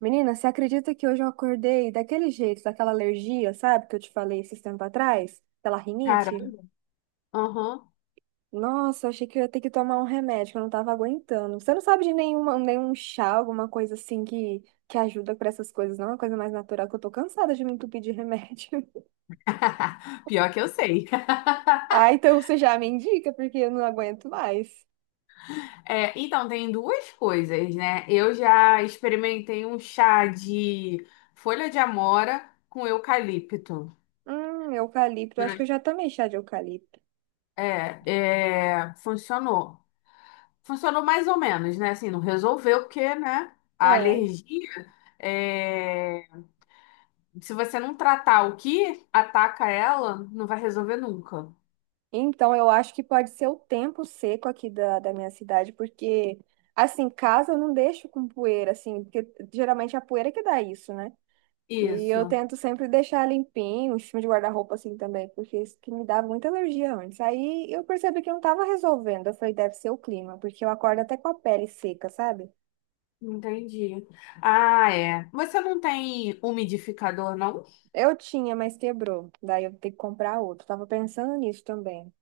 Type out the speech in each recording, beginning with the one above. Menina, você acredita que hoje eu acordei daquele jeito, daquela alergia, sabe, que eu te falei esses tempos atrás? Aquela rinite? Caramba. Aham. Nossa, eu achei que eu ia ter que tomar um remédio, que eu não tava aguentando. Você não sabe de nenhum chá, alguma coisa assim que ajuda pra essas coisas, não? É uma coisa mais natural, que eu tô cansada de me entupir de remédio. Pior que eu sei. Ah, então você já me indica, porque eu não aguento mais. É, então, tem duas coisas, né? Eu já experimentei um chá de folha de amora com eucalipto. Eucalipto, acho que eu Durante- já tomei chá de eucalipto. é, funcionou. Funcionou mais ou menos, né? Assim, não resolveu, porque, né? A É. alergia, é, se você não tratar o que ataca ela, não vai resolver nunca. Então, eu acho que pode ser o tempo seco aqui da minha cidade, porque, assim, casa eu não deixo com poeira, assim, porque geralmente é a poeira que dá isso, né? E eu Isso. tento sempre deixar limpinho, em cima de guarda-roupa, assim, também, porque isso que me dava muita alergia antes. Aí eu percebi que eu não tava resolvendo. Eu falei, deve ser o clima, porque eu acordo até com a pele seca, sabe? Entendi. Ah, é. Você não tem umidificador, não? Eu tinha, mas quebrou. Daí eu tenho que comprar outro. Tava pensando nisso também.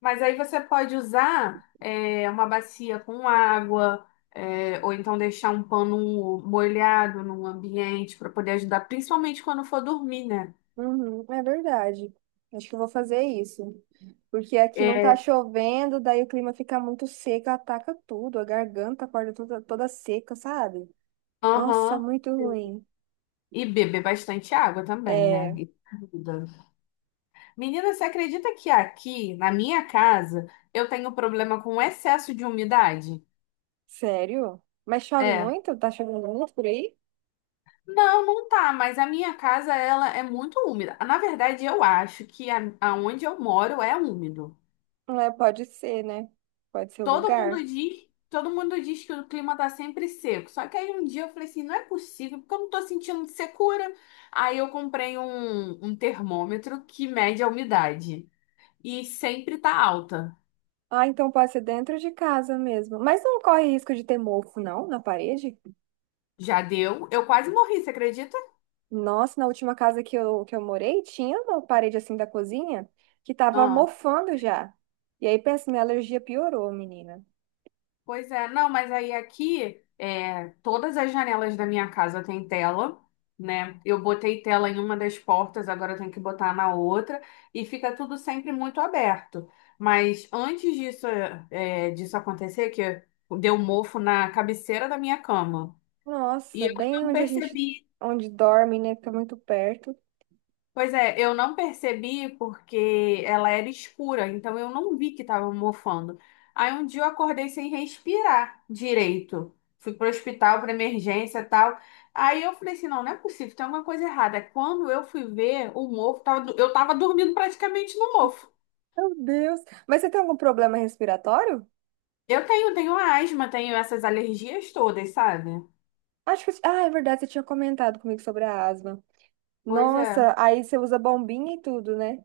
Mas aí você pode usar é, uma bacia com água, é, ou então deixar um pano molhado num ambiente para poder ajudar, principalmente quando for dormir, né? Uhum, é verdade. Acho que eu vou fazer isso. Porque aqui não tá É, chovendo, daí o clima fica muito seco, ataca tudo, a garganta acorda toda, toda seca, sabe? Nossa, aham. muito ruim. E beber bastante água também, né? É, E comida. Menina, você acredita que aqui, na minha casa, eu tenho problema com excesso de umidade? sério? Mas chove É. muito? Tá chovendo muito por aí? Não, não tá, mas a minha casa ela é muito úmida. Na verdade, eu acho que aonde eu moro é úmido. É, pode ser, né? Pode ser o Todo mundo lugar. diz, todo mundo diz que o clima tá sempre seco. Só que aí um dia eu falei assim, não é possível, porque eu não tô sentindo secura. Aí eu comprei um termômetro que mede a umidade e sempre tá alta. Ah, então pode ser dentro de casa mesmo. Mas não corre risco de ter mofo, não, na parede? Já deu? Eu quase morri, você acredita? Nossa, na última casa que eu morei, tinha uma parede assim da cozinha que tava mofando já. E aí, pensa, minha alergia piorou, menina. Pois é, não, mas aí aqui, é, todas as janelas da minha casa têm tela, né? Eu botei tela em uma das portas, agora eu tenho que botar na outra, e fica tudo sempre muito aberto. Mas antes disso, é, disso acontecer, que deu mofo na cabeceira da minha cama, e Nossa, eu bem não onde a gente, percebi. onde dorme, né? Fica muito perto. Pois é, eu não percebi porque ela era escura, então eu não vi que estava mofando. Aí um dia eu acordei sem respirar direito. Fui pro hospital para emergência e tal. Aí eu falei assim, não, não é possível, tem alguma coisa errada. Quando eu fui ver, o mofo tava, eu tava dormindo praticamente no mofo. Meu Deus. Mas você tem algum problema respiratório? Eu tenho, tenho asma, tenho essas alergias todas, sabe? Acho que, ah, é verdade, você tinha comentado comigo sobre a asma. Pois é. Nossa, aí você usa bombinha e tudo, né?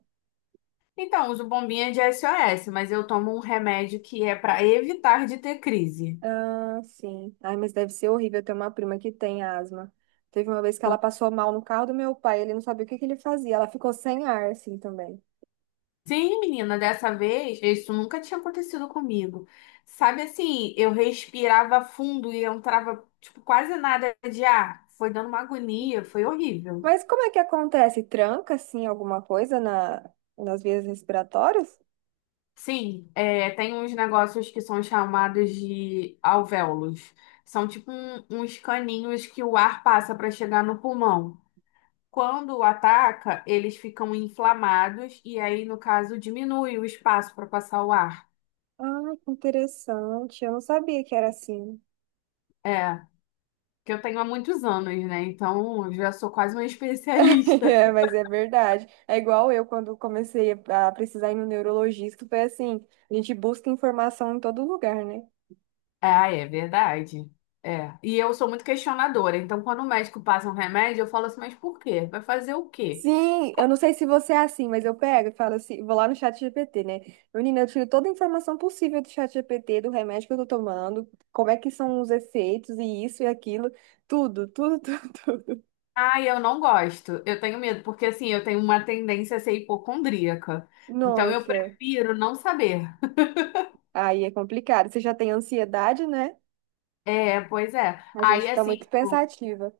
Então, uso bombinha de SOS, mas eu tomo um remédio que é para evitar de ter crise. Ah, sim. Ai, mas deve ser horrível ter uma prima que tem asma. Teve uma vez que ela passou mal no carro do meu pai, ele não sabia o que que ele fazia. Ela ficou sem ar, assim, também. Sim, menina, dessa vez, isso nunca tinha acontecido comigo. Sabe assim, eu respirava fundo e eu entrava, tipo, quase nada de ar. Foi dando uma agonia, foi horrível. Mas como é que acontece? Tranca, assim, alguma coisa nas vias respiratórias? Sim, é, tem uns negócios que são chamados de alvéolos. São tipo uns caninhos que o ar passa para chegar no pulmão. Quando ataca, eles ficam inflamados e aí, no caso, diminui o espaço para passar o ar. Ah, que interessante. Eu não sabia que era assim. É. Que eu tenho há muitos anos, né? Então, eu já sou quase uma especialista. É, mas é verdade. É igual eu, quando comecei a precisar ir no neurologista, foi assim, a gente busca informação em todo lugar, né? Ah, é verdade. É. E eu sou muito questionadora. Então, quando o médico passa um remédio, eu falo assim, mas por quê? Vai fazer o quê? Sim, Co- eu não sei se você é assim, mas eu pego e falo assim, vou lá no chat GPT, né? Menina, eu tiro toda a informação possível do chat GPT, do remédio que eu tô tomando, como é que são os efeitos e isso e aquilo, tudo, tudo, tudo, tudo. Ah, eu não gosto. Eu tenho medo, porque assim, eu tenho uma tendência a ser hipocondríaca. Então, eu Nossa, prefiro não saber. aí é complicado. Você já tem ansiedade, né? É, pois é. A gente Aí, fica assim, muito tipo, pensativa.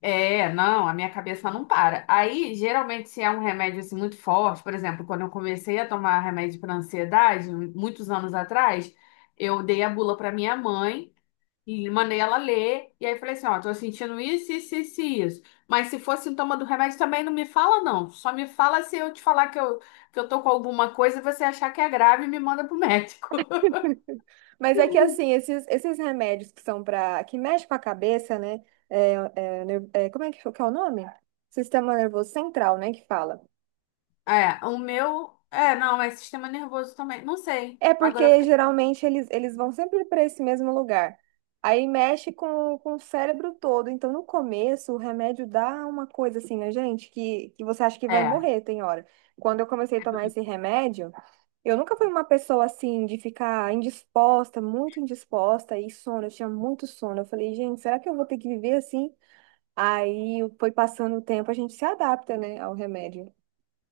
é, não, a minha cabeça não para. Aí, geralmente, se é um remédio assim, muito forte, por exemplo, quando eu comecei a tomar remédio para ansiedade, muitos anos atrás, eu dei a bula para minha mãe e mandei ela ler. E aí falei assim: ó, tô sentindo isso, isso, isso, e isso. Mas se for sintoma do remédio, também não me fala, não. Só me fala se eu te falar que eu tô com alguma coisa e você achar que é grave e me manda pro médico. Mas é que assim, esses remédios que são para que mexe com a cabeça, né? É, é, é, como é que é o nome? Sistema nervoso central, né? Que fala. É, o meu. É, não, é sistema nervoso também. Não sei. É Agora eu porque fiquei. geralmente eles vão sempre para esse mesmo lugar. Aí mexe com o cérebro todo. Então, no começo, o remédio dá uma coisa assim, né, gente? Que você acha que vai É. morrer, tem hora. Quando eu comecei a tomar esse remédio, eu nunca fui uma pessoa assim, de ficar indisposta, muito indisposta, e sono. Eu tinha muito sono. Eu falei, gente, será que eu vou ter que viver assim? Aí foi passando o tempo, a gente se adapta, né, ao remédio.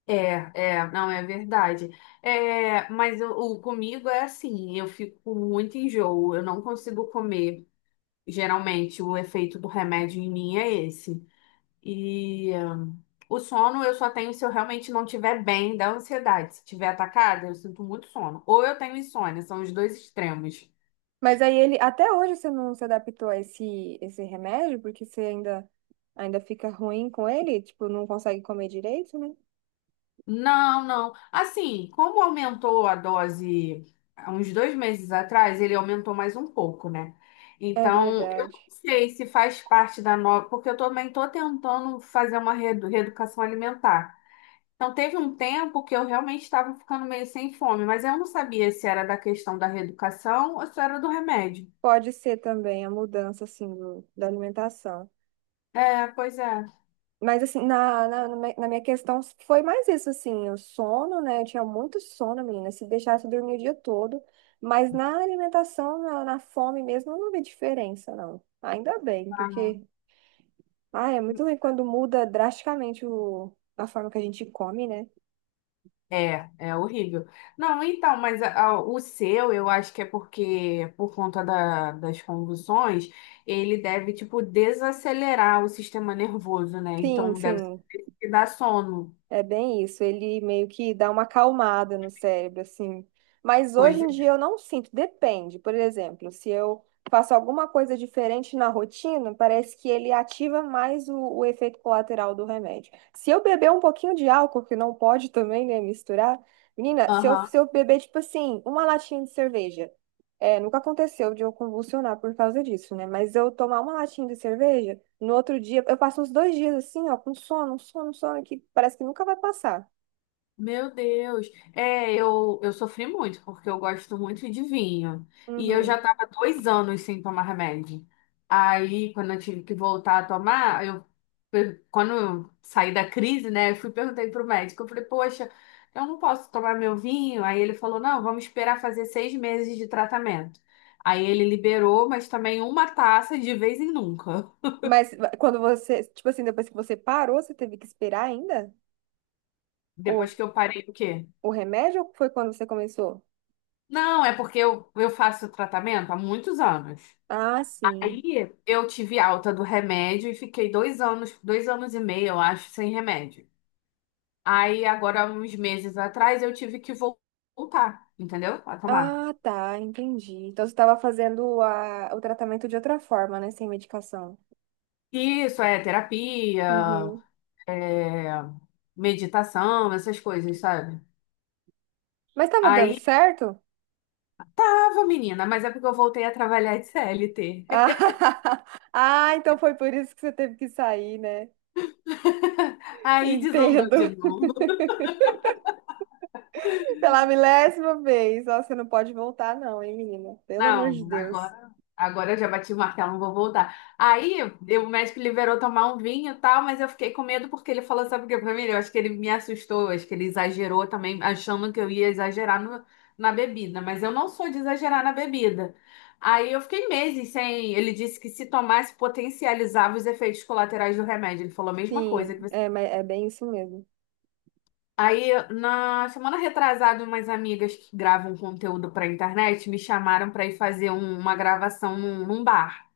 É, é, não, é verdade. É, mas o comigo é assim, eu fico com muito enjoo, eu não consigo comer. Geralmente, o efeito do remédio em mim é esse. E o sono eu só tenho se eu realmente não estiver bem da ansiedade. Se estiver atacada, eu sinto muito sono. Ou eu tenho insônia, são os dois extremos. Mas aí ele, até hoje você não se adaptou a esse remédio, porque você ainda fica ruim com ele, tipo, não consegue comer direito, né? Não, não. Assim, como aumentou a dose há uns 2 meses atrás, ele aumentou mais um pouco, né? É Então, eu verdade. não sei se faz parte da nova, porque eu também estou tentando fazer uma reeducação alimentar. Então, teve um tempo que eu realmente estava ficando meio sem fome, mas eu não sabia se era da questão da reeducação ou se era do remédio. Pode ser também a mudança, assim, do, da alimentação. É, pois é. Mas, assim, na minha questão foi mais isso, assim, o sono, né? Eu tinha muito sono, menina, se deixasse eu dormir o dia todo. Mas na alimentação, na fome mesmo, eu não vi diferença, não. Ainda bem, Ah. porque Ah, é muito ruim quando muda drasticamente o a forma que a gente come, né? É, é horrível. Não, então, mas o seu, eu acho que é porque, por conta das convulsões, ele deve, tipo, desacelerar o sistema nervoso, né? Sim, Então, deve sim. dar sono. É bem isso, ele meio que dá uma acalmada no cérebro, assim. Mas hoje Pois em dia eu não sinto, depende. Por exemplo, se eu faço alguma coisa diferente na rotina, parece que ele ativa mais o efeito colateral do remédio. Se eu beber um pouquinho de álcool, que não pode também, né, misturar, menina, se eu, é. se eu beber, tipo assim, uma latinha de cerveja, é, nunca aconteceu de eu convulsionar por causa disso, né? Mas eu tomar uma latinha de cerveja. No outro dia, eu passo uns dois dias assim, ó, com sono, um sono, um sono, que parece que nunca vai passar. Meu Deus. É, eu sofri muito, porque eu gosto muito de vinho. E eu já Uhum. estava 2 anos sem tomar remédio. Aí, quando eu tive que voltar a tomar, quando eu saí da crise, né, eu fui e perguntei pro médico. Eu falei, poxa, eu não posso tomar meu vinho. Aí ele falou, não, vamos esperar fazer 6 meses de tratamento. Aí ele liberou, mas também uma taça de vez em nunca. Mas quando você, tipo assim, depois que você parou, você teve que esperar ainda Depois o, que eu parei, o quê? o remédio ou foi quando você começou? Não, é porque eu faço tratamento há muitos anos. Ah, sim. Aí eu tive alta do remédio e fiquei 2 anos, 2 anos e meio, eu acho, sem remédio. Aí agora, uns meses atrás, eu tive que voltar, entendeu? A tomar. Ah, tá, entendi. Então você estava fazendo a, o tratamento de outra forma, né? Sem medicação. Isso é terapia, Uhum. é, meditação, essas coisas, sabe? Mas estava dando Aí certo? tava, menina, mas é porque eu voltei a trabalhar de CLT. Ah, ah, então foi por isso que você teve que sair, né? Aí desandou Entendo. de novo. Pela milésima vez. Ó, você não pode voltar, não, hein, menina? Pelo amor de Não, Deus. agora eu já bati o martelo, não vou voltar. Aí o médico liberou tomar um vinho e tal, mas eu fiquei com medo porque ele falou, sabe o que pra mim? Eu acho que ele me assustou, acho que ele exagerou também, achando que eu ia exagerar na bebida, mas eu não sou de exagerar na bebida. Aí eu fiquei meses sem. Ele disse que se tomasse potencializava os efeitos colaterais do remédio. Ele falou a mesma coisa Sim, que você. é, mas é bem isso mesmo. Aí, na semana retrasada, umas amigas que gravam conteúdo pra internet me chamaram pra ir fazer uma gravação num bar.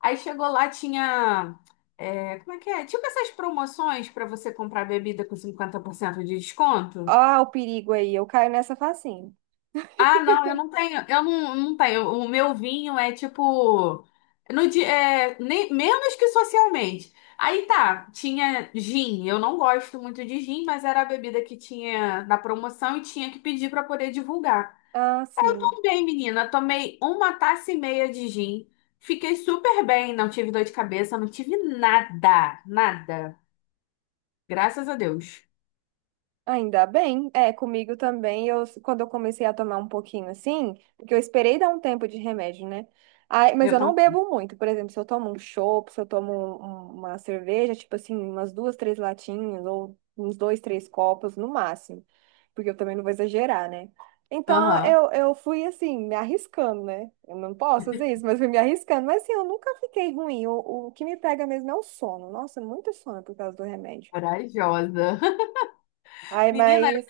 Aí chegou lá, tinha. É, como é que é? Tipo essas promoções pra você comprar bebida com 50% de desconto. Ó, o perigo aí. Eu caio nessa facinho. Ah, não, eu não tenho, eu não, não tenho. O meu vinho é tipo, no dia, é, nem, menos que socialmente. Aí tá, tinha gin. Eu não gosto muito de gin, mas era a bebida que tinha na promoção e tinha que pedir pra poder divulgar. Ah, Aí eu sim. tomei, menina, tomei uma taça e meia de gin. Fiquei super bem, não tive dor de cabeça, não tive nada, nada. Graças a Deus. Ainda bem, é, comigo também, eu, quando eu comecei a tomar um pouquinho assim, porque eu esperei dar um tempo de remédio, né? Aí, mas Eu eu não tô, bebo muito, por exemplo, se eu tomo um chopp, se eu tomo um- um, uma cerveja, tipo assim, umas duas, três latinhas, ou uns dois, três copos no máximo, porque eu também não vou exagerar, né? Então, aham, eu fui assim, me arriscando, né? Eu não posso fazer isso, mas fui me arriscando. Mas assim, eu nunca fiquei ruim. O que me pega mesmo é o sono. Nossa, muito sono por causa do remédio. corajosa. Ai, Menina, mas.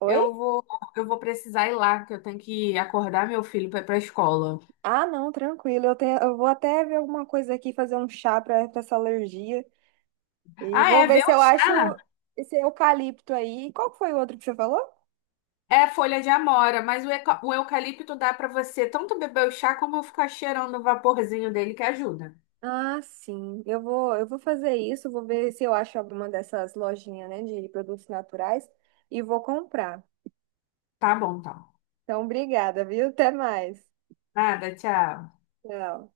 Oi? Eu vou, eu vou precisar ir lá, que eu tenho que acordar meu filho para ir para a escola. Ah, não, tranquilo. Eu tenho, eu vou até ver alguma coisa aqui, fazer um chá para essa alergia. E Ah, vou é, ver ver se o eu acho chá. esse eucalipto aí. Qual que foi o outro que você falou? É folha de amora, mas o eucalipto dá para você tanto beber o chá como ficar cheirando o vaporzinho dele que ajuda. Ah, sim. Eu vou fazer isso, vou ver se eu acho alguma dessas lojinhas, né, de produtos naturais e vou comprar. Tá bom, então. Então, obrigada, viu? Até mais. Nada, tchau. Tchau.